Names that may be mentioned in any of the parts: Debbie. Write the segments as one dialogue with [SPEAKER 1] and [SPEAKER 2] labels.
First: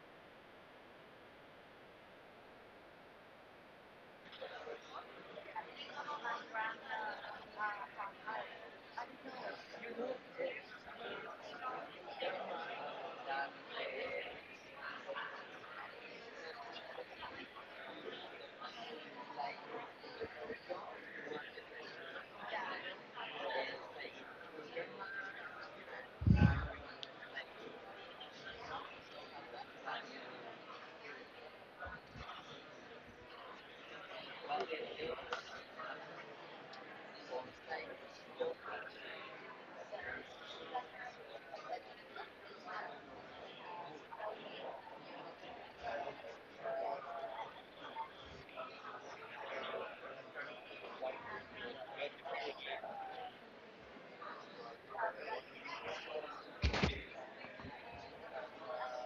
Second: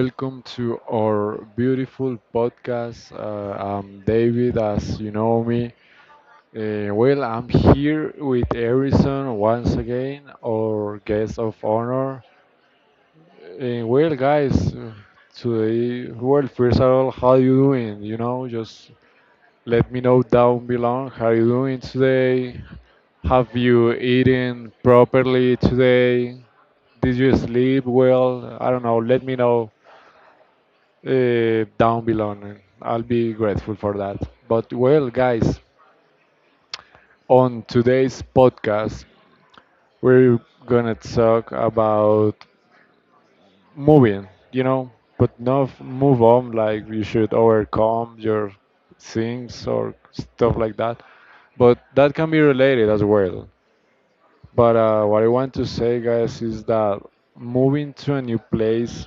[SPEAKER 1] Welcome to our beautiful podcast. I'm David, as you know me. Well, I'm here with Harrison once again, our guest of honor. Well, guys, today, well, first of all, how you doing? Just let me know down below how you doing today. Have you eaten properly today? Did you sleep well? I don't know. Let me know down below. I'll be grateful for that. But well, guys, on today's podcast, we're gonna talk about moving, but not move on like you should overcome your things or stuff like that. But that can be related as well. But what I want to say, guys, is that moving to a new place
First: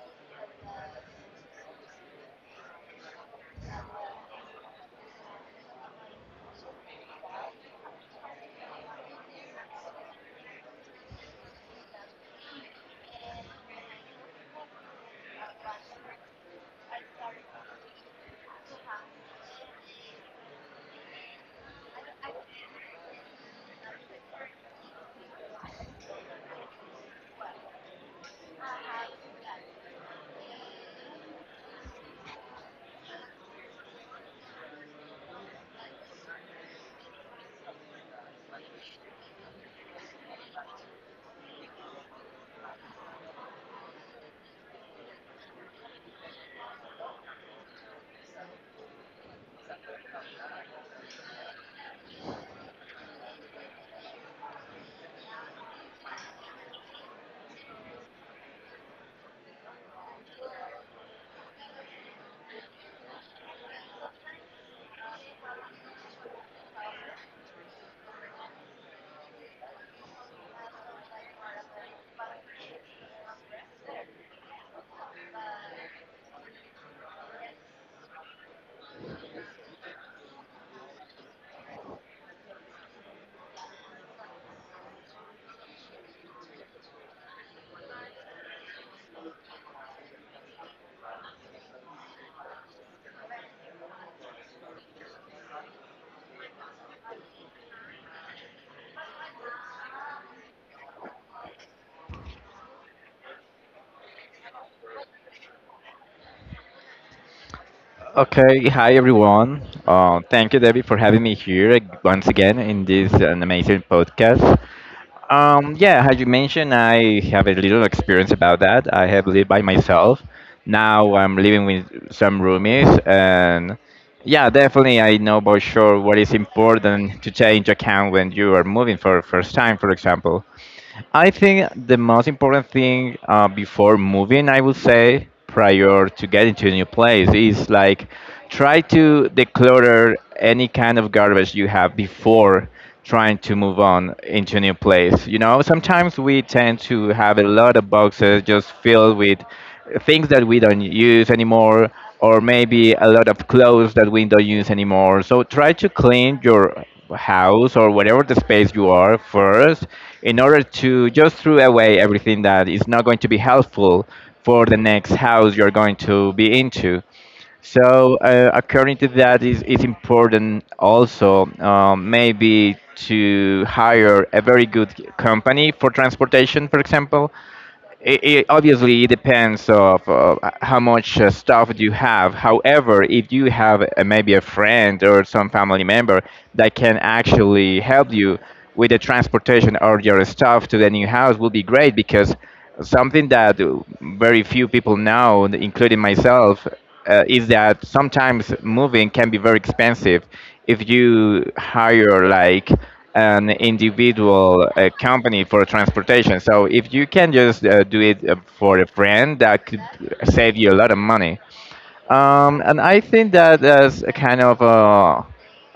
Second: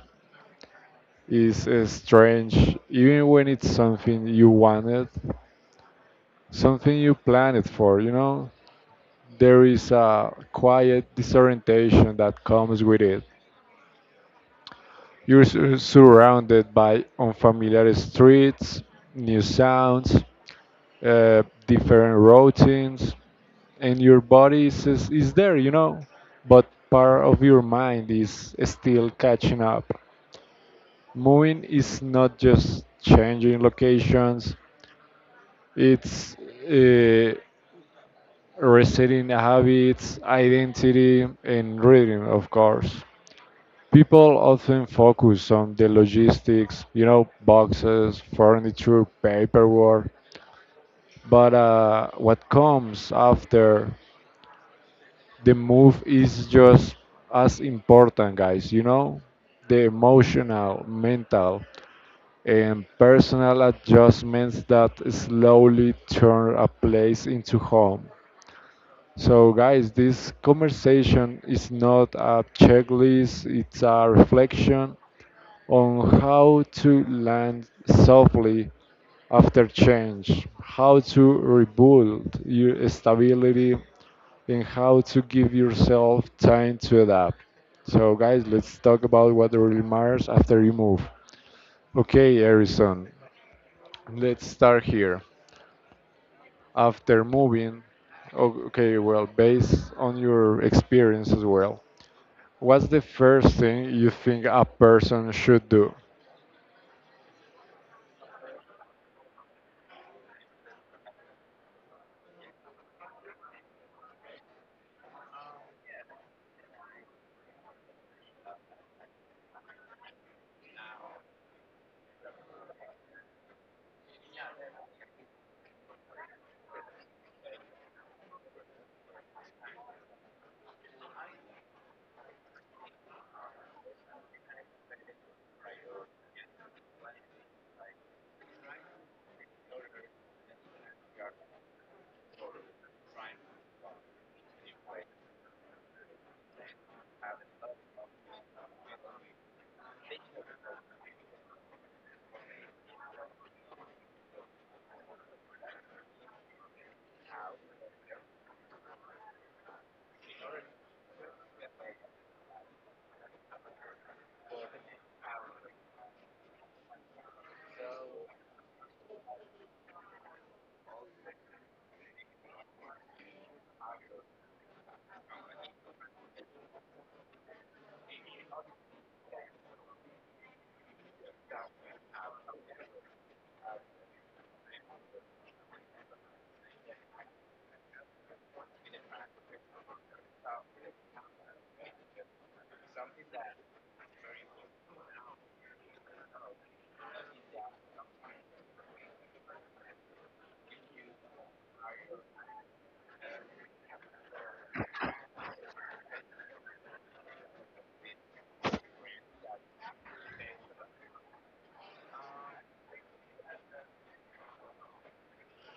[SPEAKER 1] is strange, even when it's something you wanted, something you planned for. There is a quiet disorientation that comes with it. You're surrounded by unfamiliar streets, new sounds, different routines, and your body is there, but part of your mind is still catching up. Moving is not just changing locations, it's uh, resetting habits, identity, and rhythm, of course. People often focus on the logistics, boxes, furniture, paperwork, but what comes after the move is just as important, guys, the emotional, mental, and personal adjustments that slowly turn a place into home. So, guys, this conversation is not a checklist, it's a reflection on how to land softly after change, how to rebuild your stability, and how to give yourself time to adapt. So, guys, let's talk about what really matters after you move. Okay, Harrison, let's start here. After moving, okay, well, based on your experience as well, what's the first thing you think a person should do?
[SPEAKER 2] Okay, hi everyone. Thank you, Debbie, for having me here once again in this an amazing podcast. Yeah, as you mentioned, I have a little experience about that. I have lived by myself. Now I'm living with some roomies, and yeah, definitely I know for sure what is important to take into account when you are moving for first time, for example. I think the most important thing before moving, I would say, prior to getting to a new place, is like try to declutter any kind of garbage you have before trying to move on into a new place. You know, sometimes we tend to have a lot of boxes just filled with things that we don't use anymore, or maybe a lot of clothes that we don't use anymore, so try to clean your house or whatever the space you are first in order to just throw away everything that is not going to be helpful for the next house you're going to be into. So according to that, is it's important also, maybe to hire a very good company for transportation, for example. It obviously depends of how much stuff you have. However, if you have maybe a friend or some family member that can actually help you with the transportation or your stuff to the new house, will be great, because something that very few people know, including myself, is that sometimes moving can be very expensive if you hire like an individual company for transportation. So if you can just do it for a friend, that could save you a lot of money. And I think that is a kind of a.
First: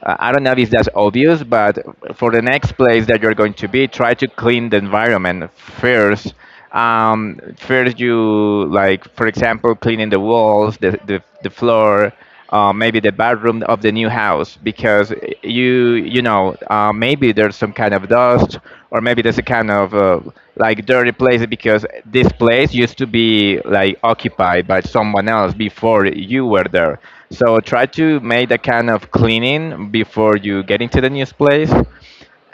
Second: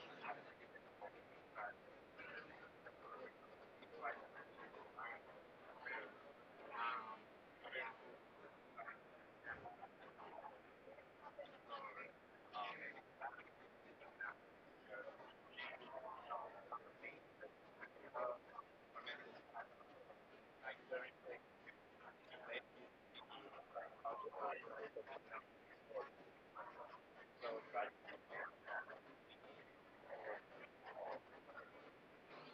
[SPEAKER 2] I don't know if that's obvious, but for the next place that you're going to be, try to clean the environment first. First, you like, for example, cleaning the walls, the floor, maybe the bathroom of the new house, because you know maybe there's some kind of dust, or maybe there's a kind of like dirty place, because this place used to be like occupied by someone else before you were there. So try to make that kind of cleaning before you get into the new place.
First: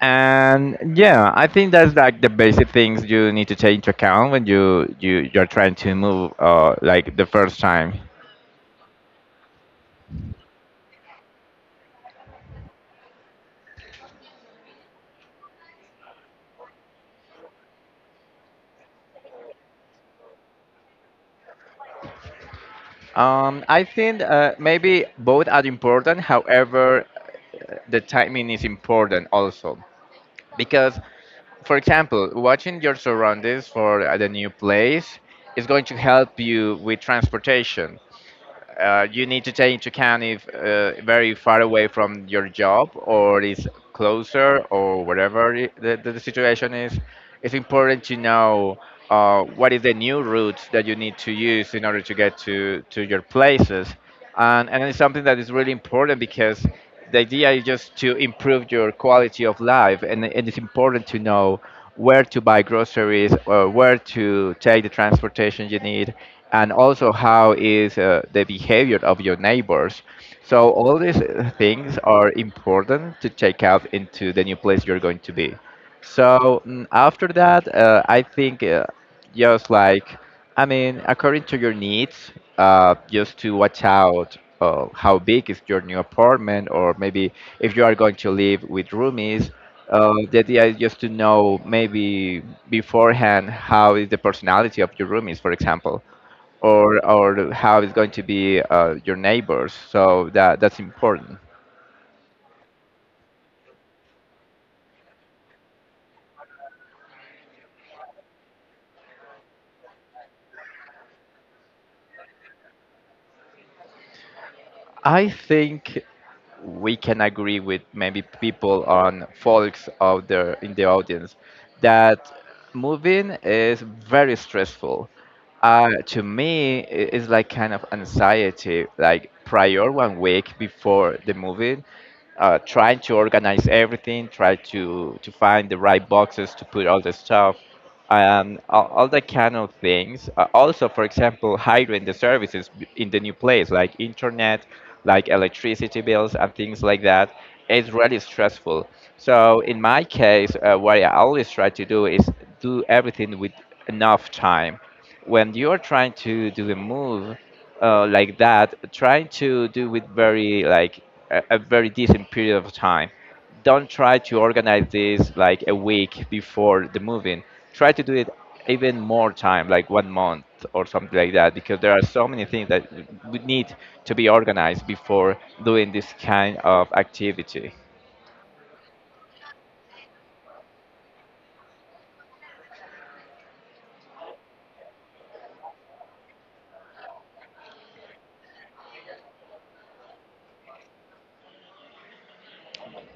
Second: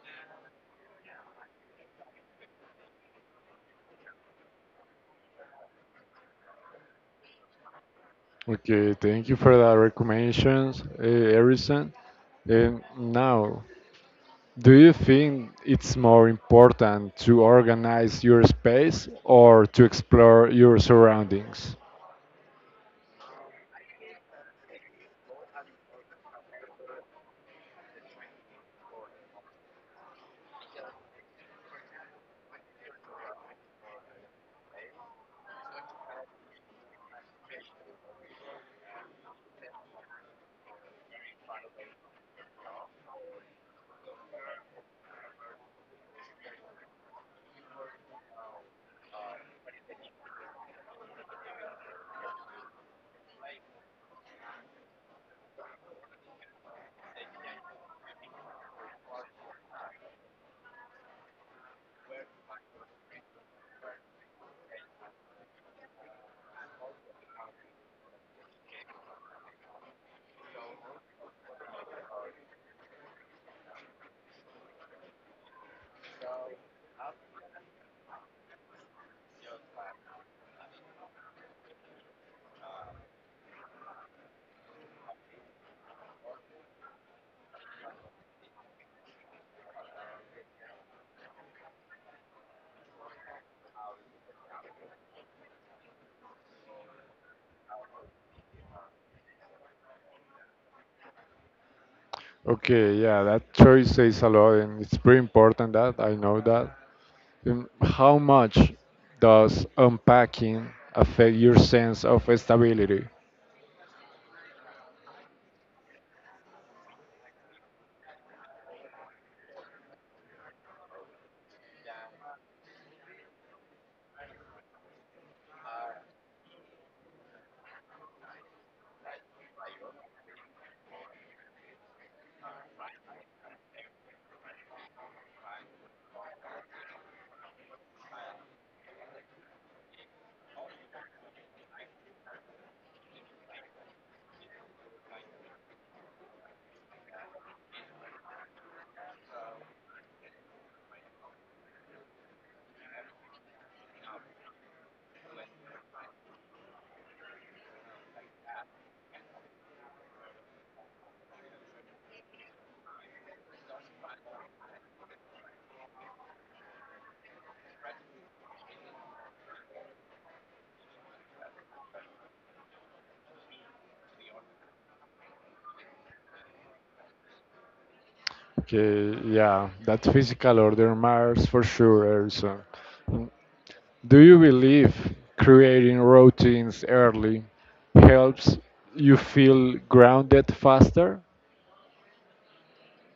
[SPEAKER 2] And yeah, I think that's like the basic things you need to take into account when you're trying to move like the first time.
[SPEAKER 1] Okay, thank you for the recommendations, Harrison. And now, do you think it's more important to organize your space or to explore your surroundings?
[SPEAKER 2] I think maybe both are important. However, the timing is important also, because, for example, watching your surroundings for the new place is going to help you with transportation. You need to take into account if very far away from your job, or is closer, or whatever the situation is. It's important to know what is the new route that you need to use in order to get to your places, and it's something that is really important, because the idea is just to improve your quality of life, and it's important to know where to buy groceries or where to take the transportation you need, and also how is the behavior of your neighbors. So all these things are important to check out into the new place you're going to be. So after that, I think just like, I mean, according to your needs, just to watch out how big is your new apartment, or maybe if you are going to live with roomies. The idea is just to know maybe beforehand how is the personality of your roomies, for example, or how is going to be your neighbors. So that's important.
[SPEAKER 1] Okay, yeah, that choice says a lot, and it's pretty important that I know that. How much does unpacking affect your sense of stability?
[SPEAKER 2] I think we can agree with maybe people on folks out there in the audience that moving is very stressful. To me, it's like kind of anxiety, like prior 1 week before the moving, trying to organize everything, try to find the right boxes to put all the stuff, all the kind of things. Also, for example, hiring the services in the new place, like internet, like electricity bills and things like that, is really stressful. So in my case, what I always try to do is do everything with enough time when you are trying to do a move like that, trying to do it very like a very decent period of time. Don't try to organize this like a week before the moving. Try to do it even more time, like 1 month or something like that, because there are so many things that would need to be organized before doing this kind of activity.
[SPEAKER 1] Okay, yeah, that physical order matters for sure, Harrison. Do you believe creating routines early helps you feel grounded faster?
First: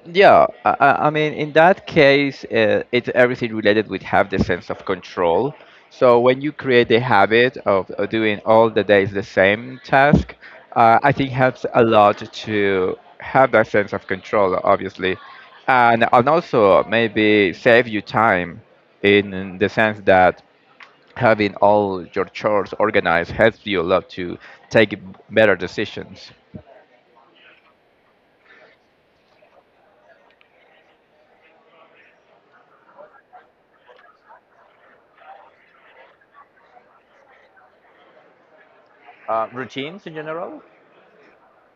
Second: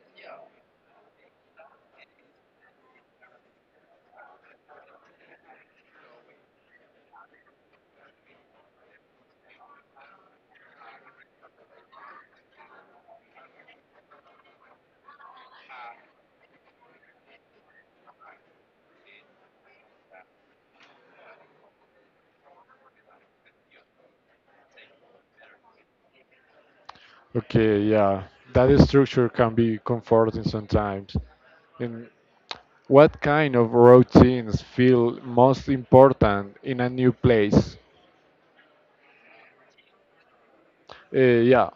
[SPEAKER 2] Yeah, I mean, in that case, it's everything related with have the sense of control. So when you create the habit of doing all the days the same task, I think helps a lot to have that sense of control, obviously, and also maybe save you time in the sense that having all your chores organized helps you a lot to take better decisions.
[SPEAKER 1] Okay, yeah, that structure can be comforting sometimes. And what kind of routines feel most important in a new place?
[SPEAKER 2] Routines in general.
[SPEAKER 1] Uh, yeah,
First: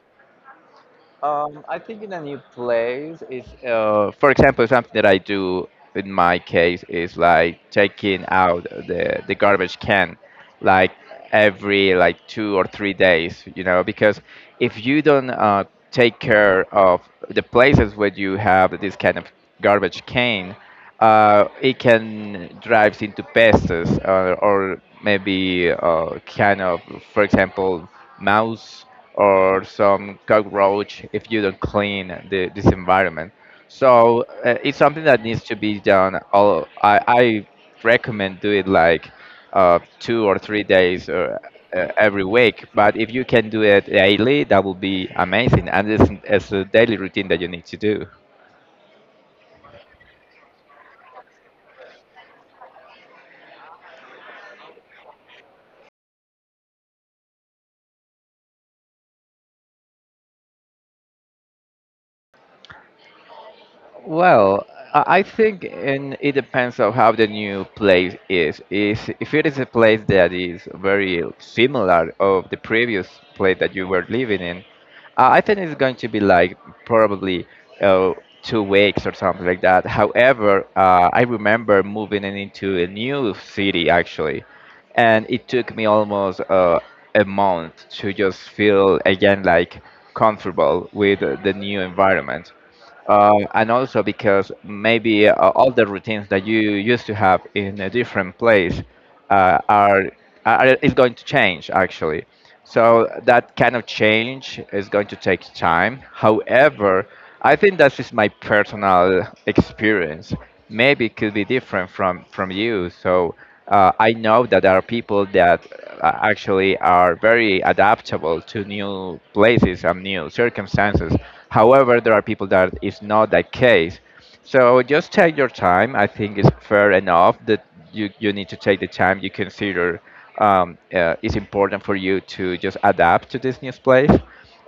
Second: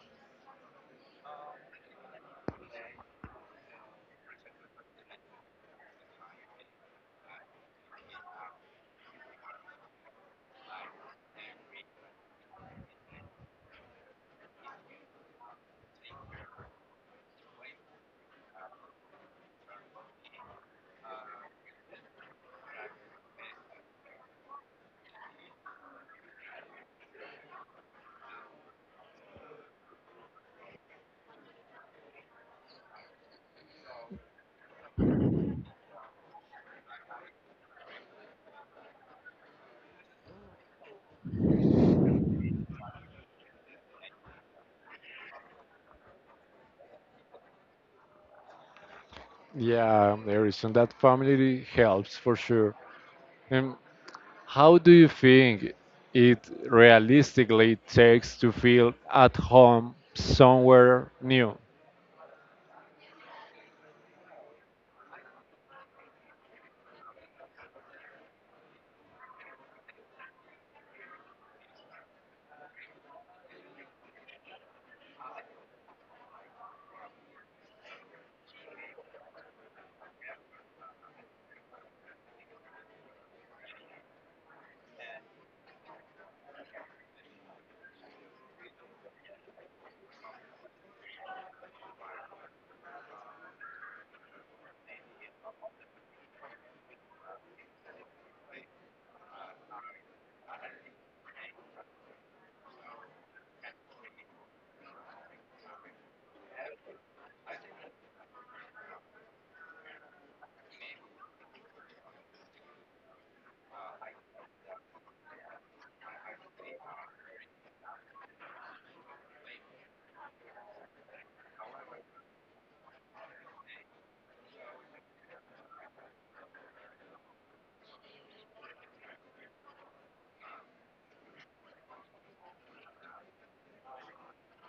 [SPEAKER 2] I think in a new place is, for example, something that I do in my case is like taking out the garbage can, like every like 2 or 3 days, you know, because if you don't take care of the places where you have this kind of garbage can, it can drive into pests, or maybe kind of, for example, mouse or some cockroach if you don't clean this environment. So it's something that needs to be done. All I recommend do it like 2 or 3 days, or every week. But if you can do it daily, that will be amazing, and it's a daily routine that you need to do.
[SPEAKER 1] yeah, there is, and that family helps for sure. And how do you think it realistically takes to feel at home somewhere new?
[SPEAKER 2] Well, I think and it depends on how the new place is. Is if it is a place that is very similar of the previous place that you were living in, I think it's going to be like probably uh, 2 weeks or something like that. However, I remember moving in into a new city actually, and it took me almost a month to just feel again like comfortable with the new environment. And also because maybe all the routines that you used to have in a different place uh, are, are is going to change actually. So that kind of change is going to take time. However, I think that's just my personal experience. Maybe it could be different from you. So I know that there are people that actually are very adaptable to new places and new circumstances. However, there are people that is not that case. So just take your time. I think it's fair enough that you need to take the time you consider it's important for you to just adapt to this new place.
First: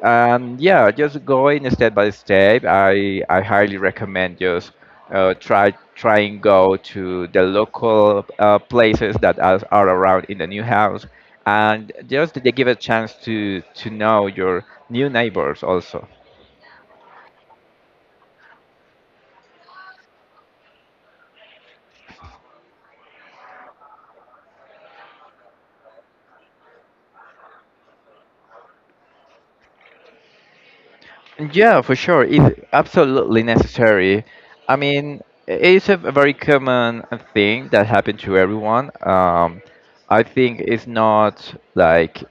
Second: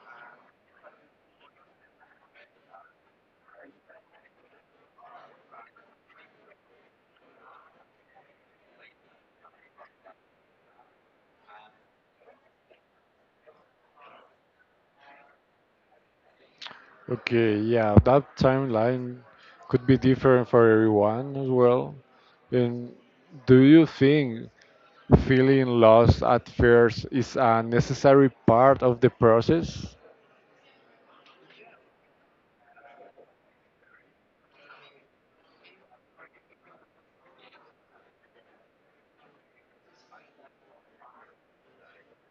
[SPEAKER 2] Yeah, just going step by step. I highly recommend just try and go to the local places that are around in the new house, and just they give a chance to know your new neighbors also.
[SPEAKER 1] Okay, yeah, that timeline could be different for everyone as well. And do you think feeling lost at first is a necessary part of the process?
[SPEAKER 2] Yeah, for sure, it's absolutely necessary. I mean, it's a very common thing that happened to everyone. I think it's not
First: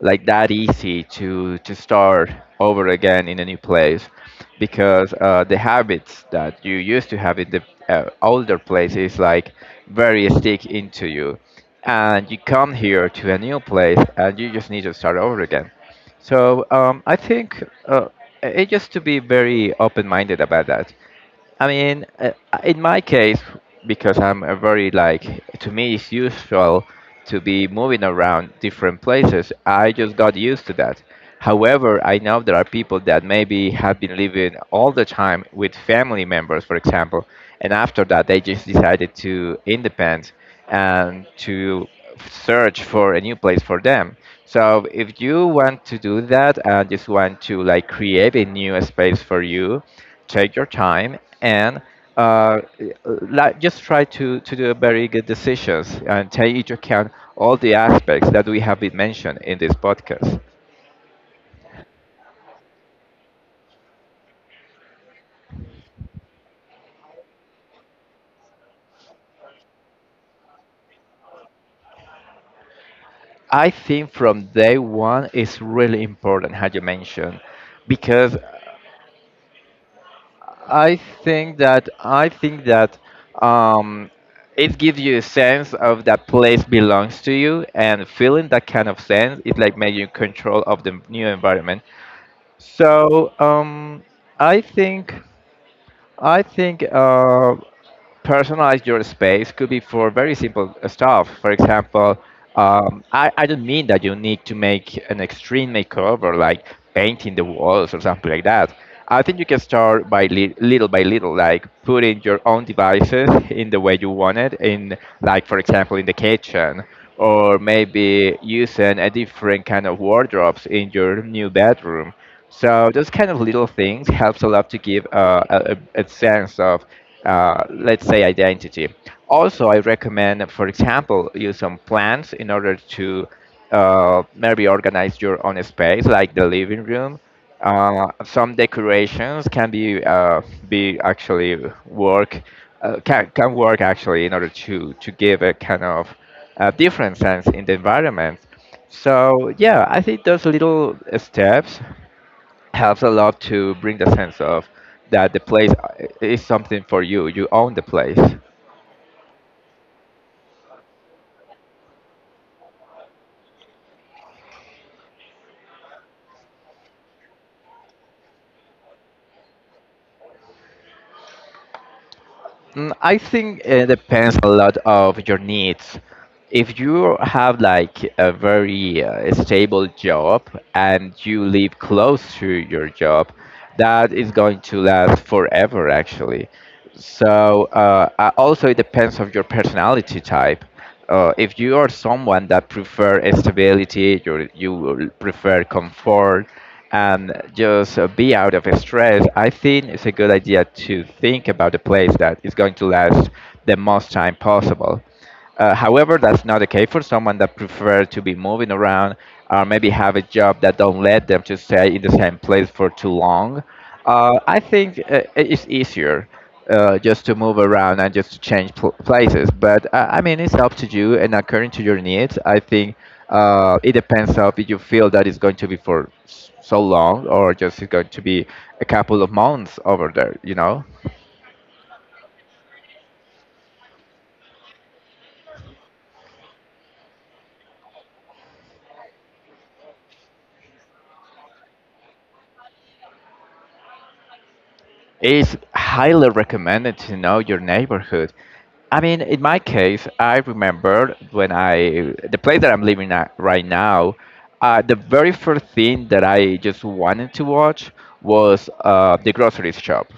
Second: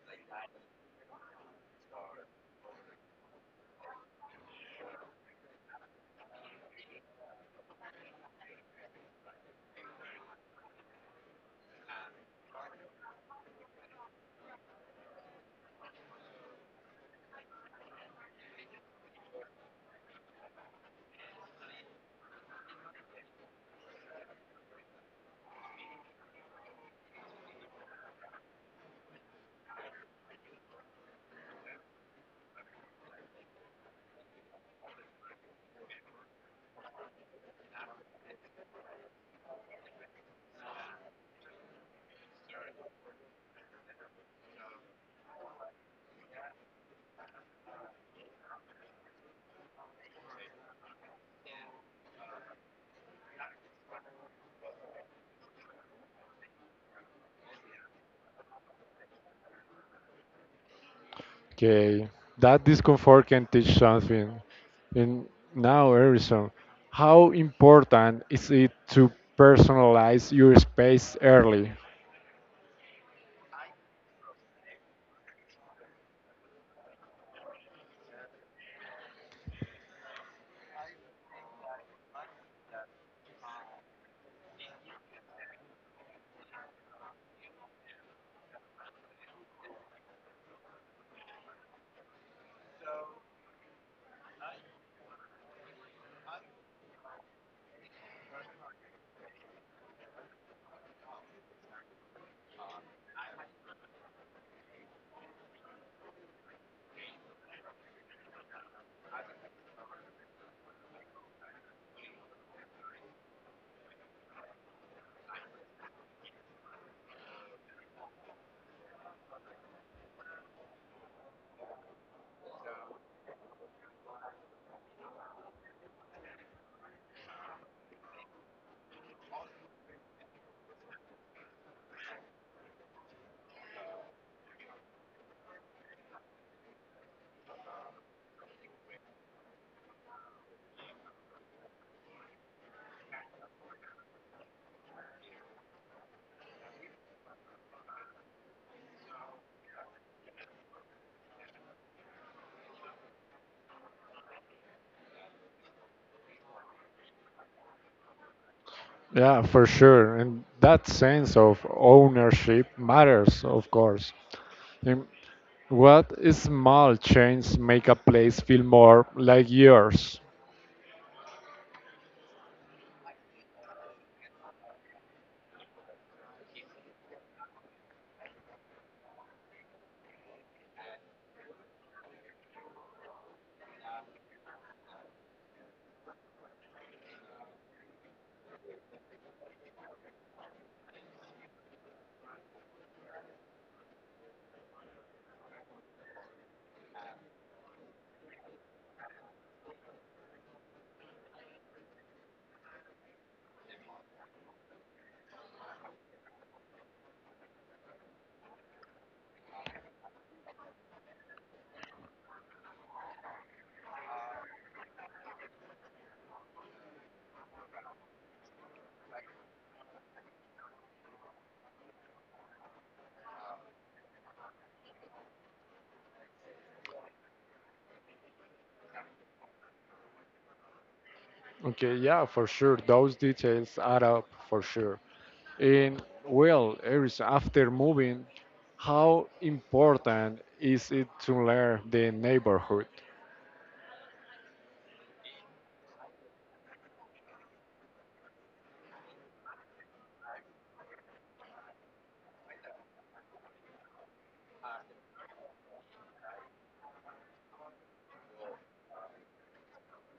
[SPEAKER 2] like that easy to start over again in a new place, because the habits that you used to have in the older place is like very stick into you, and you come here to a new place and you just need to start over again. So I think it just to be very open-minded about that. I mean, in my case, because I'm a very like, to me it's usual to be moving around different places. I just got used to that. However, I know there are people that maybe have been living all the time with family members, for example, and after that they just decided to independ and to search for a new place for them. So if you want to do that and just want to like create a new space for you, take your time and uh, like, just try to do very good decisions and take into account all the aspects that we have been mentioned in this podcast.
[SPEAKER 1] Okay, that discomfort can teach something. And now, Harrison, how important is it to personalize your space early?
[SPEAKER 2] I think from day one is really important, as you mentioned, because I I think that um, it gives you a sense of that place belongs to you, and feeling that kind of sense is like making you control of the new environment. So I think I think personalize your space could be for very simple stuff. For example, I don't mean that you need to make an extreme makeover like painting the walls or something like that. I think you can start by little by little, like putting your own devices in the way you want it, in like for example in the kitchen, or maybe using a different kind of wardrobes in your new bedroom, so those kind of little things helps a lot to give a sense of, let's say, identity. Also, I recommend, for example, use some plants in order to maybe organize your own space, like the living room. Some decorations can be actually work can work actually in order to give a kind of different sense in the environment. So yeah, I think those little steps helps a lot to bring the sense of that the place is something for you. You own the place.
[SPEAKER 1] Yeah, for sure. And that sense of ownership matters, of course. And what small change make a place feel more like yours?
[SPEAKER 2] Mm, I think it depends a lot of your needs. If you have like a very stable job and you live close to your job, that is going to last forever actually. So also it depends on your personality type. If you are someone that prefer stability, you will prefer comfort, and just be out of stress, I think it's a good idea to think about a place that is going to last the most time possible. However, that's not the case for someone that prefer to be moving around or maybe have a job that don't let them to stay in the same place for too long. I think it's easier just to move around and just to change places. But I mean, it's up to you and according to your needs. I think it depends on if you feel that it's going to be for so long or just it's going to be a couple of months over there. You know.
[SPEAKER 1] Okay, yeah, for sure. Those details add up for sure. And well, Iris, after moving, how important is it to learn the neighborhood?
[SPEAKER 2] It's highly recommended to know your neighborhood. I mean, in my case, I remember when I, the place that I'm living at right now, the very first thing that I just wanted to watch was the grocery shop,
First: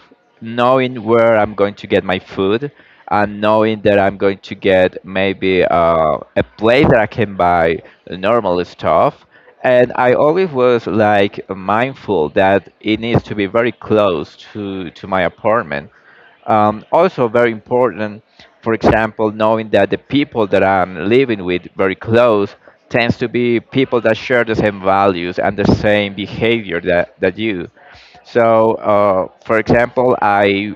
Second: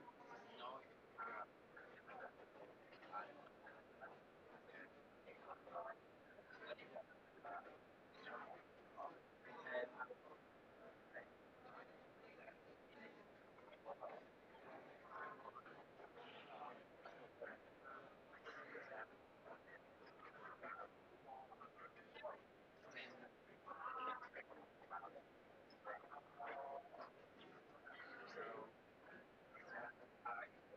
[SPEAKER 2] knowing where I'm going to get my food and knowing that I'm going to get maybe a place that I can buy normal stuff. And I always was like mindful that it needs to be very close to my apartment. Um, also, very important, for example, knowing that the people that I'm living with very close tends to be people that share the same values and the same behavior that, that you. So, for example, I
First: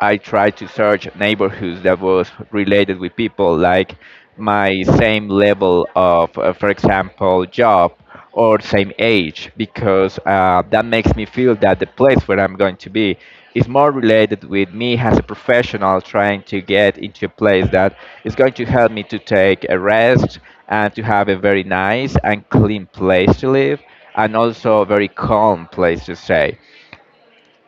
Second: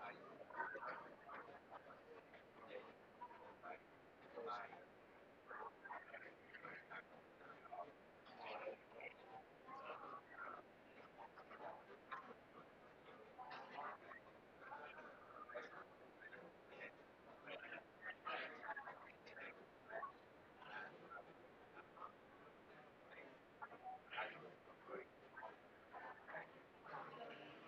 [SPEAKER 2] I tried to search neighborhoods that was related with people like my same level of, for example, job or same age, because that makes me feel that the place where I'm going to be is more related with me as a professional, trying to get into a place that is going to help me to take a rest and to have a very nice and clean place to live and also a very calm place to stay.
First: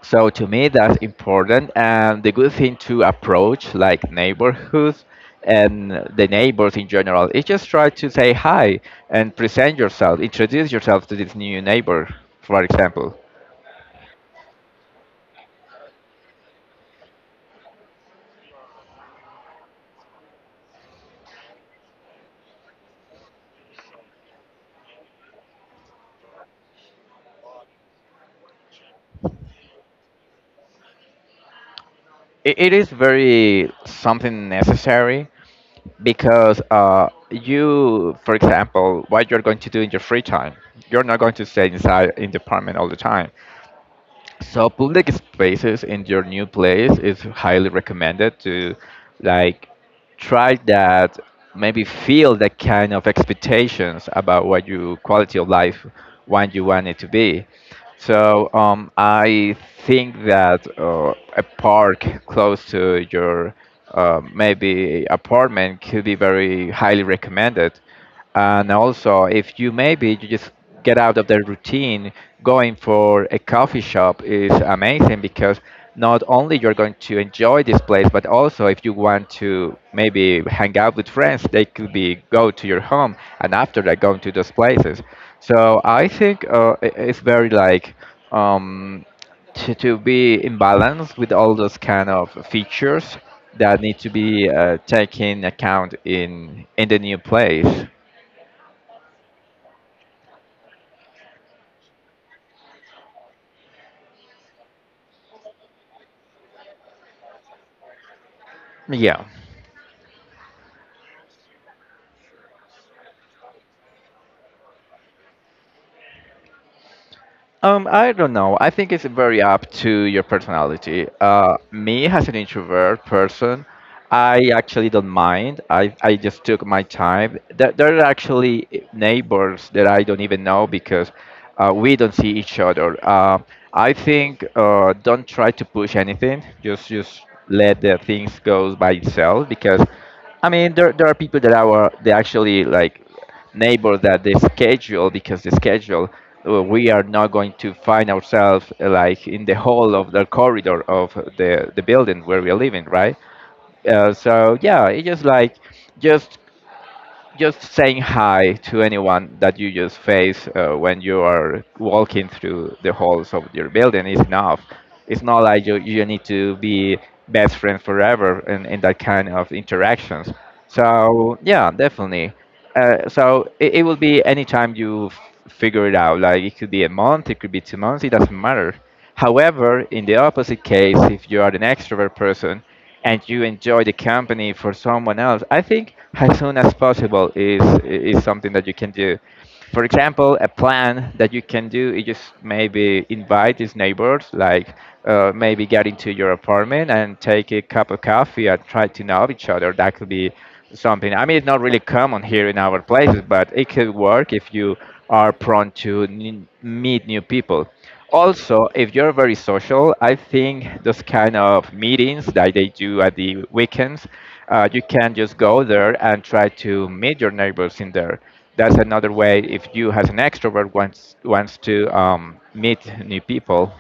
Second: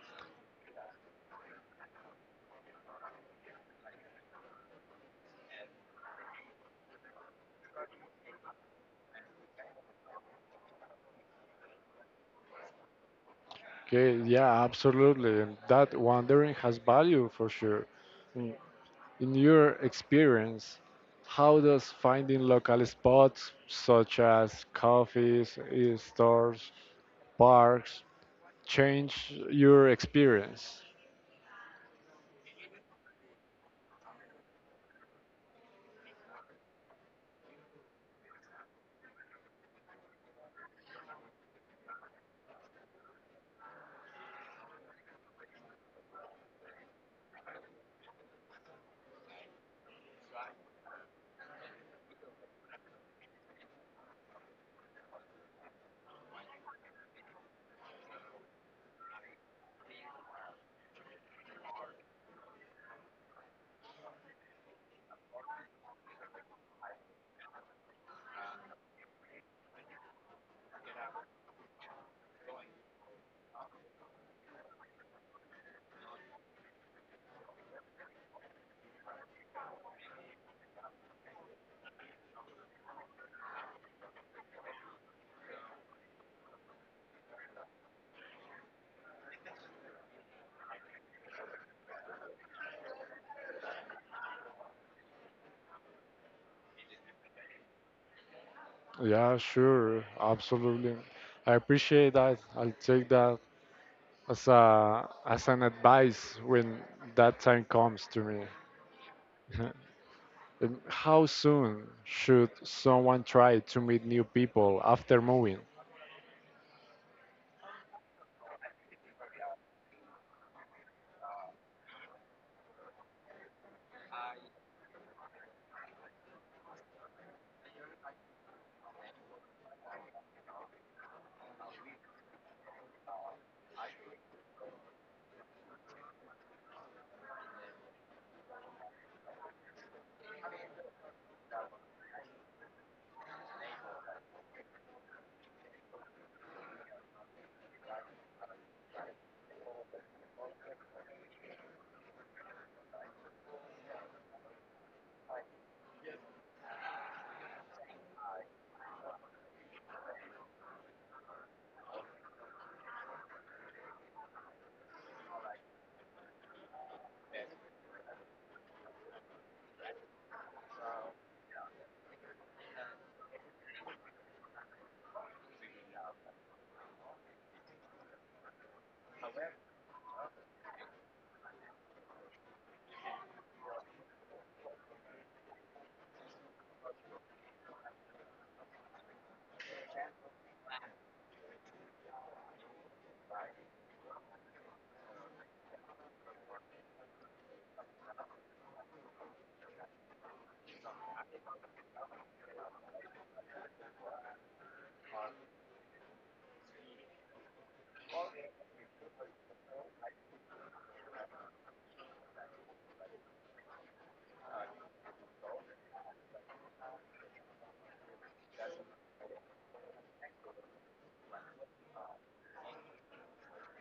[SPEAKER 2] So to me, that's important. And the good thing to approach like neighborhoods and the neighbors in general is just try to say hi and present yourself, introduce yourself to this new neighbor, for example.
[SPEAKER 1] Okay, yeah, absolutely. And that wandering has value for sure. In your experience, how does finding local spots such as coffees, eh, stores, parks change your experience?
[SPEAKER 2] It is very something necessary, because you, for example, what you're going to do in your free time, you're not going to stay inside in the apartment all the time. So public spaces in your new place is highly recommended to like try that, maybe feel that kind of expectations about what your quality of life want you want it to be. I think that a park close to your maybe apartment could be very highly recommended. And also, if you maybe you just get out of the routine, going for a coffee shop is amazing, because not only you're going to enjoy this place, but also if you want to maybe hang out with friends, they could be go to your home and after that going to those places. So I think it's very like um, to be in balance with all those kind of features that need to be taken account in the new place.
[SPEAKER 1] Yeah, sure, absolutely. I appreciate that. I'll take that as a as an advice when that time comes to me.
[SPEAKER 2] Yeah.
[SPEAKER 1] How soon should someone try to meet new people after moving?
[SPEAKER 2] I don't know. I think it's very up to your personality. Me as an introvert person, I actually don't mind. I just took my time. There are actually neighbors that I don't even know, because we don't see each other. I think don't try to push anything. Just let the things go by itself, because I mean, there are people that are that actually like neighbor that the schedule because the schedule, we are not going to find ourselves like in the hall of the corridor of the building where we are living right. So yeah, it's just like just just saying hi to anyone that you just face when you are walking through the halls of your building is enough. It's not like you need to be best friends forever in that kind of interactions. So yeah, definitely. It will be any time you figure it out. Like it could be a month, it could be 2 months, it doesn't matter. However, in the opposite case, if you are an extrovert person and you enjoy the company for someone else, I think as soon as possible is something that you can do. For example, a plan that you can do is just maybe invite these neighbors, like maybe get into your apartment and take a cup of coffee and try to know each other. That could be something. I mean, it's not really common here in our places, but it could work if you are prone to meet new people. Also, if you're very social, I think those kind of meetings that they do at the weekends, you can just go there and try to meet your neighbors in there. That's another way if you as an extrovert wants to meet new people.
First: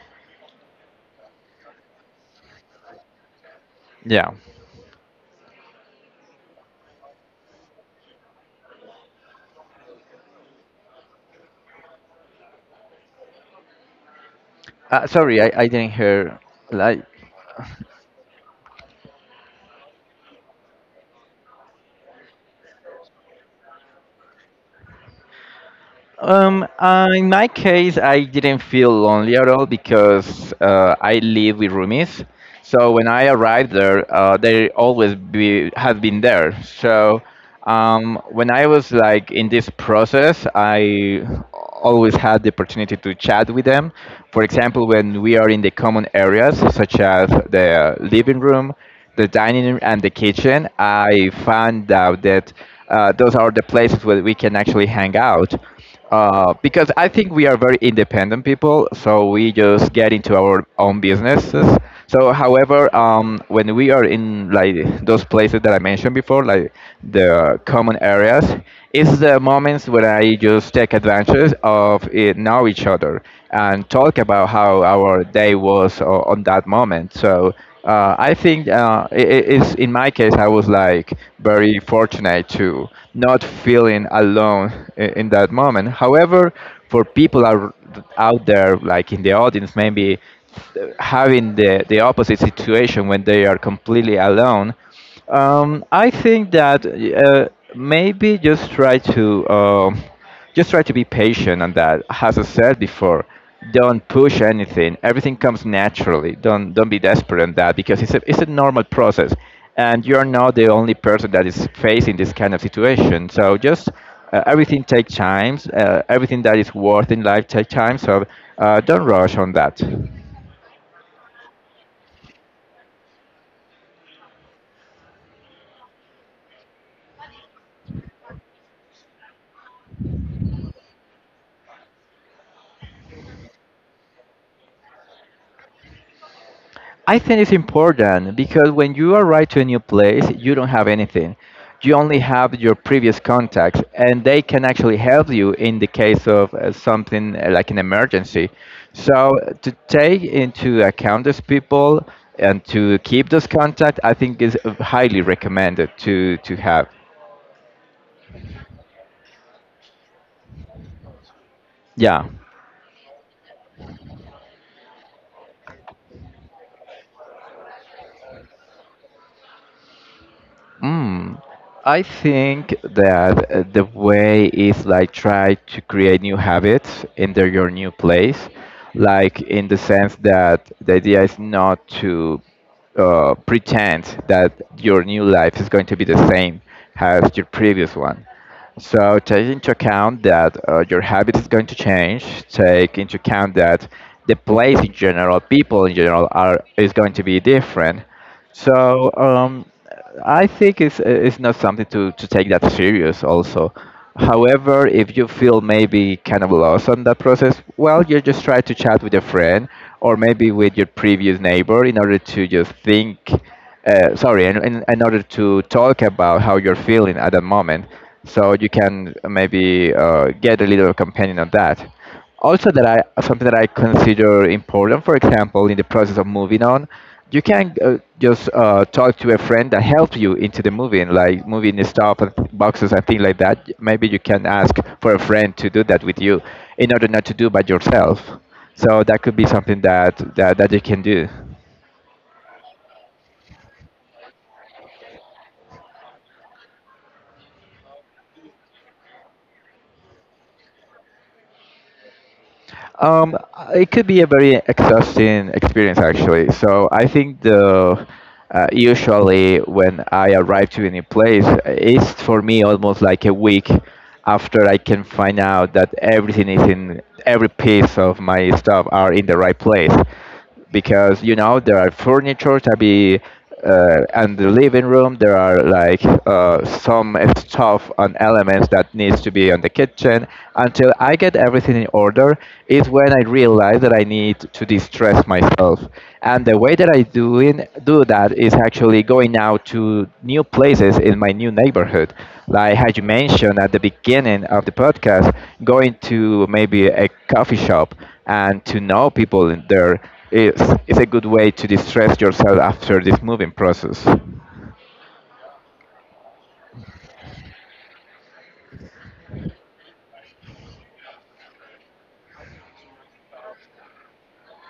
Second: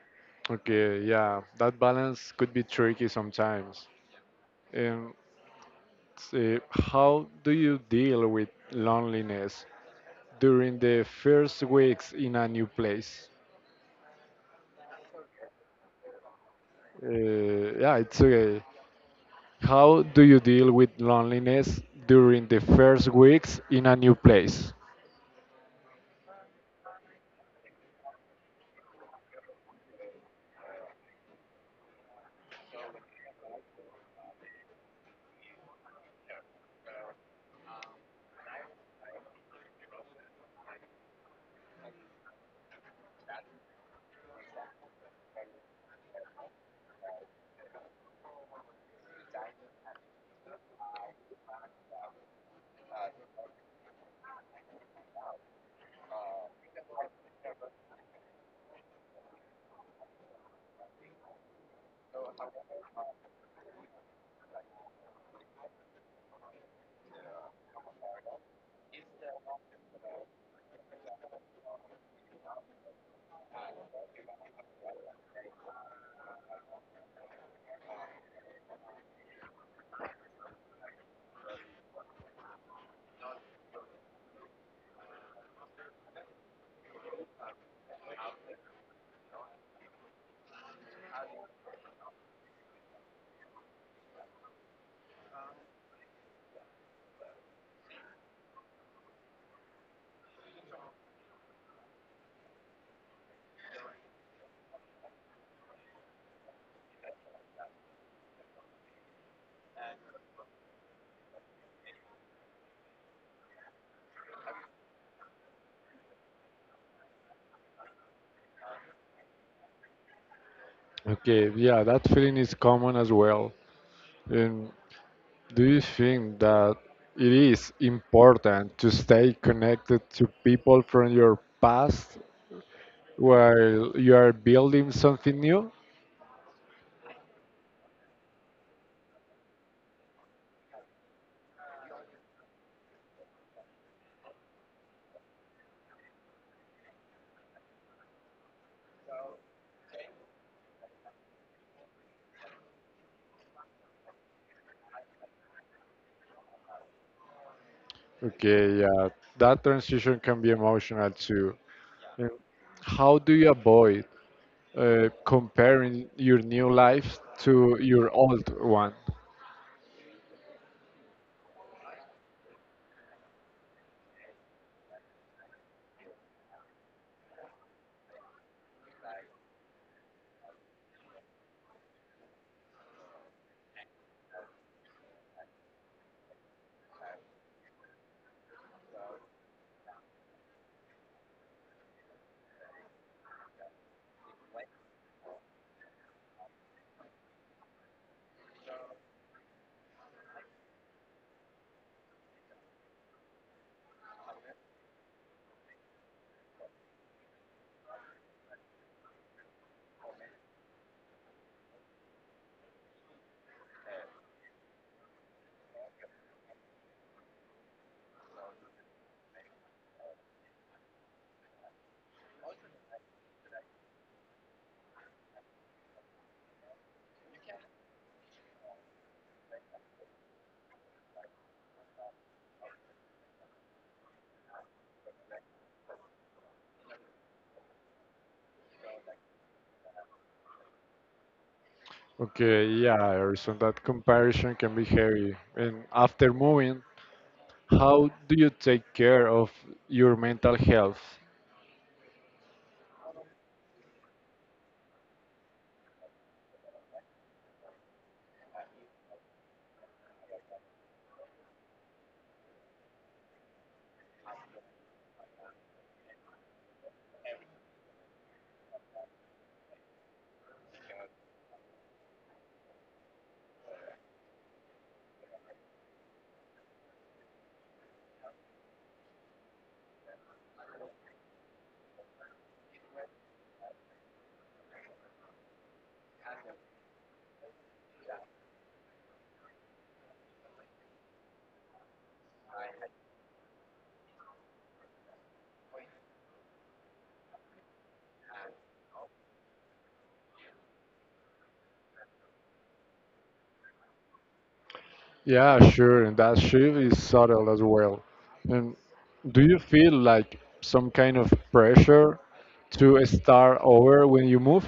[SPEAKER 1] Okay, yeah, that balance could be tricky sometimes.
[SPEAKER 2] Yeah.
[SPEAKER 1] Um, how do you deal with loneliness during the first weeks in a new place?
[SPEAKER 2] Sorry, I didn't hear. Like,
[SPEAKER 1] Yeah, it's okay. How do you deal with loneliness during the first weeks in a new place?
[SPEAKER 2] In my case, I didn't feel lonely at all, because I live with roomies. So when I arrived there, have been there. So when I was like in this process, I always had the opportunity to chat with them. For example, when we are in the common areas, such as the living room, the dining room and the kitchen, I found out that those are the places where we can actually hang out, because I think we are very independent people, so we just get into our own businesses. So, however, when we are in like those places that I mentioned before, like the common areas, it's the moments when I just take advantage of it, know each other and talk about how our day was on that moment. So I think it's in my case I was like very fortunate to not feeling alone in that moment. However, for people are out there like in the audience maybe having the opposite situation when they are completely alone, I think that maybe just try to be patient on that. As I said before, don't push anything. Everything comes naturally. Don't be desperate on that, because it's a normal process, and you're not the only person that is facing this kind of situation. So just everything takes time. Everything that is worth in life takes time. So don't rush on that.
[SPEAKER 1] Okay, yeah, that feeling is common as well. And do you think that it is important to stay connected to people from your past while you are building something new?
[SPEAKER 2] I think it's important, because when you arrive to a new place, you don't have anything. You only have your previous contacts, and they can actually help you in the case of something like an emergency. So to take into account those people and to keep those contacts, I think is highly recommended to have.
[SPEAKER 1] Okay, yeah, that transition can be emotional too.
[SPEAKER 2] Yeah.
[SPEAKER 1] And how do you avoid comparing your new life to your old one?
[SPEAKER 2] Mm, I think that the way is like try to create new habits in the, your new place, like in the sense that the idea is not to pretend that your new life is going to be the same as your previous one. So take into account that your habit is going to change. Take into account that the place in general, people in general, are is going to be different. So I think it's not something to take that serious. However, if you feel maybe kind of lost on that process, well, you just try to chat with a friend or maybe with your previous neighbor in order to just think, sorry, in order to talk about how you're feeling at that moment. So you can maybe get a little companion on that. Also, that I something that I consider important, for example, in the process of moving on, you can just talk to a friend that helps you into the moving, like moving the stuff and boxes and things like that. Maybe you can ask for a friend to do that with you, in order not to do by yourself. So that could be something that you can do.
[SPEAKER 1] Okay, yeah, Erson, that comparison can be heavy. And after moving, how do you take care of your mental health?
[SPEAKER 2] It could be a very exhausting experience, actually. So I think the usually when I arrive to any place, it's for me almost like a week after I can find out that everything is in every piece of my stuff are in the right place, because there are furniture to be, and the living room, there are like some stuff and elements that needs to be on the kitchen. Until I get everything in order is when I realize that I need to distress myself. And the way that I do that is actually going out to new places in my new neighborhood, like as you mentioned at the beginning of the podcast, going to maybe a coffee shop and to know people in there, it's, it's a good way to distress yourself after this moving process.
[SPEAKER 1] Yeah, sure, and that shift is subtle as well. And do you feel like some kind of pressure to start over when you move?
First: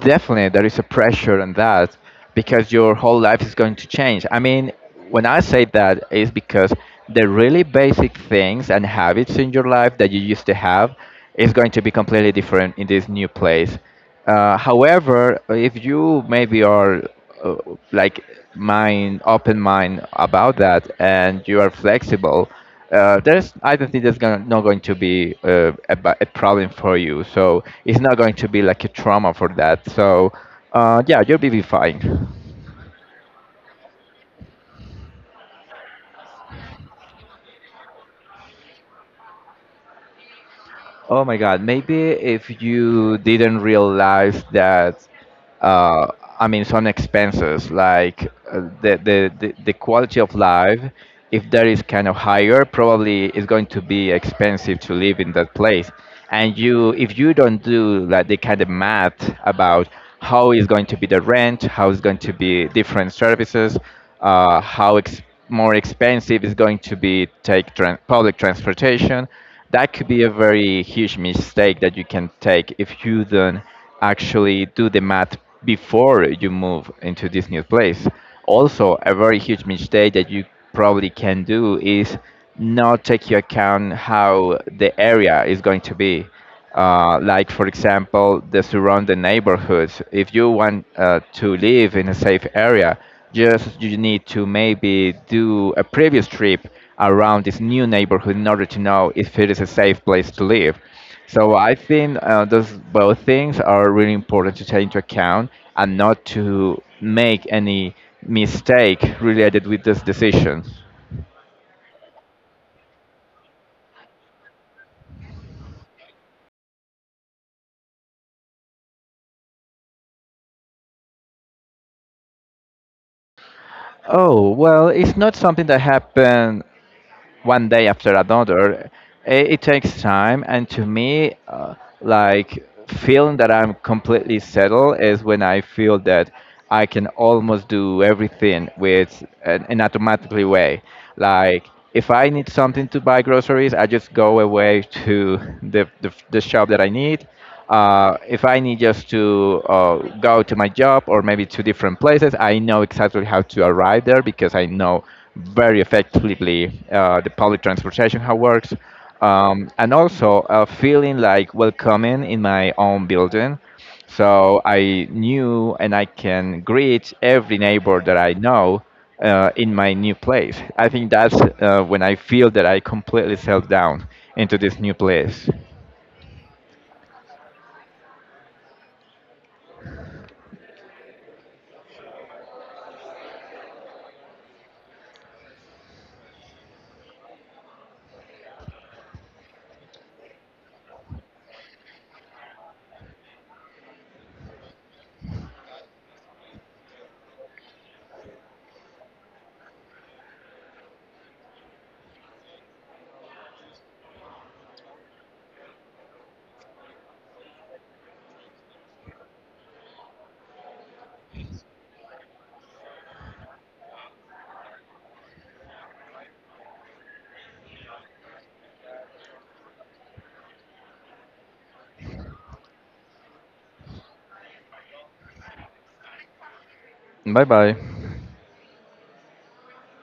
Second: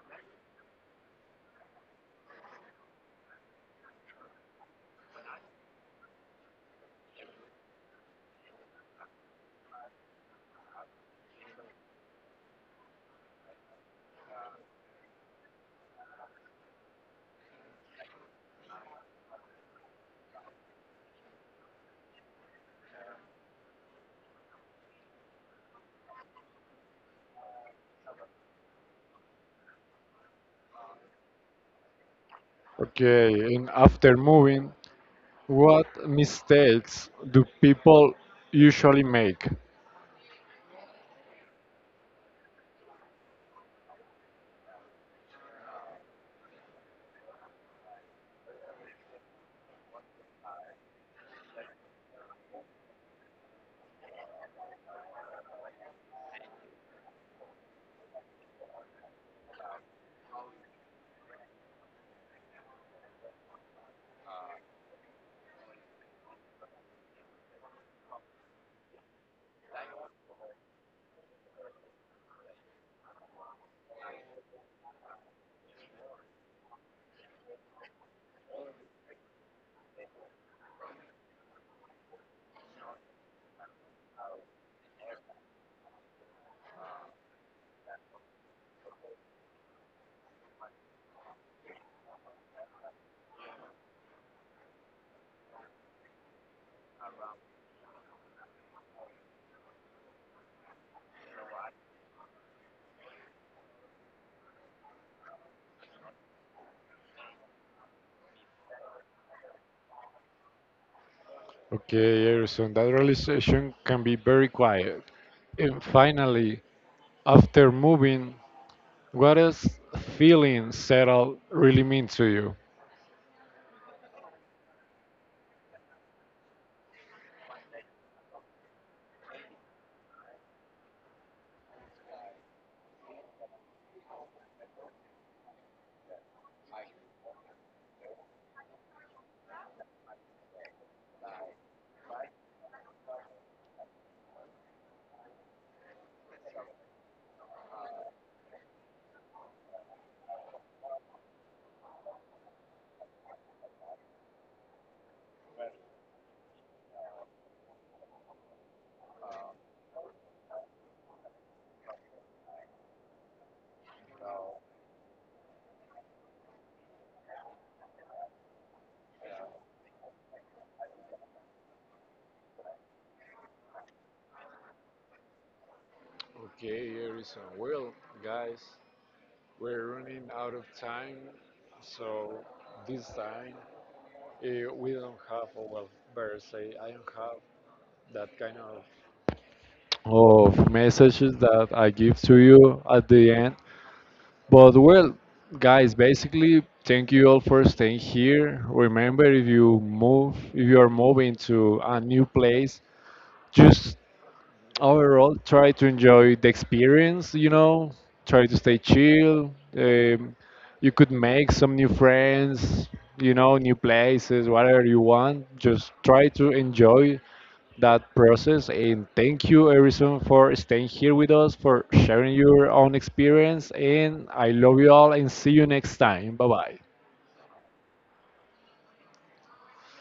[SPEAKER 2] Definitely, there is a pressure on that, because your whole life is going to change. I mean, when I say that, is because the really basic things and habits in your life that you used to have is going to be completely different in this new place. However, if you maybe are uh, like mind open mind about that, and you are flexible. There's I don't think not going to be a problem for you. So it's not going to be like a trauma for that. So yeah, you'll be fine.
[SPEAKER 1] Okay, and after moving, what mistakes do people usually make?
[SPEAKER 2] Oh my God, maybe if you didn't realize that. uh, I mean, some expenses like the quality of life. If that is kind of higher, probably it's going to be expensive to live in that place. And you, if you don't do like the kind of math about how is going to be the rent, how is going to be different services, uh, how ex- more expensive is going to be take tran public transportation. That could be a very huge mistake that you can take if you don't actually do the math before you move into this new place. Also, a very huge mistake that you probably can do is not take into account how the area is going to be. Like, for example, the surrounding neighborhoods. If you want to live in a safe area, just you need to maybe do a previous trip around this new neighborhood in order to know if it is a safe place to live. So I think those both things are really important to take into account and not to make any mistake related with this decision.
[SPEAKER 1] Okay, Erison, that realization can be very quiet. And finally, after moving, what does feeling settled really mean to you?
[SPEAKER 2] Oh, well, it's not something that happened one day after another. It takes time, and to me, like feeling that I'm completely settled is when I feel that I can almost do everything with an automatically way. Like if I need something to buy groceries, I just go away to the shop that I need. If I need just to go to my job or maybe to different places, I know exactly how to arrive there because I know very effectively the public transportation how it works. And also feeling like welcoming in my own building. So I knew and I can greet every neighbor that I know in my new place. I think that's when I feel that I completely settled down into this new place.
[SPEAKER 1] Okay, Erison. Well, guys, we're running out of time, so this time we don't have, or well, better say, I don't have that kind of messages that I give to you at the end. But well, guys, basically, thank you all for staying here. Remember, if you move, if you are moving to a new place, just overall try to enjoy the experience, you know, try to stay chill, um, you could make some new friends, you know, new places, whatever you want, just try to enjoy that process. And thank you, Erison, for staying here with us for sharing your own experience, and I love you all, and see you next time. Bye bye.
[SPEAKER 2] Bye bye.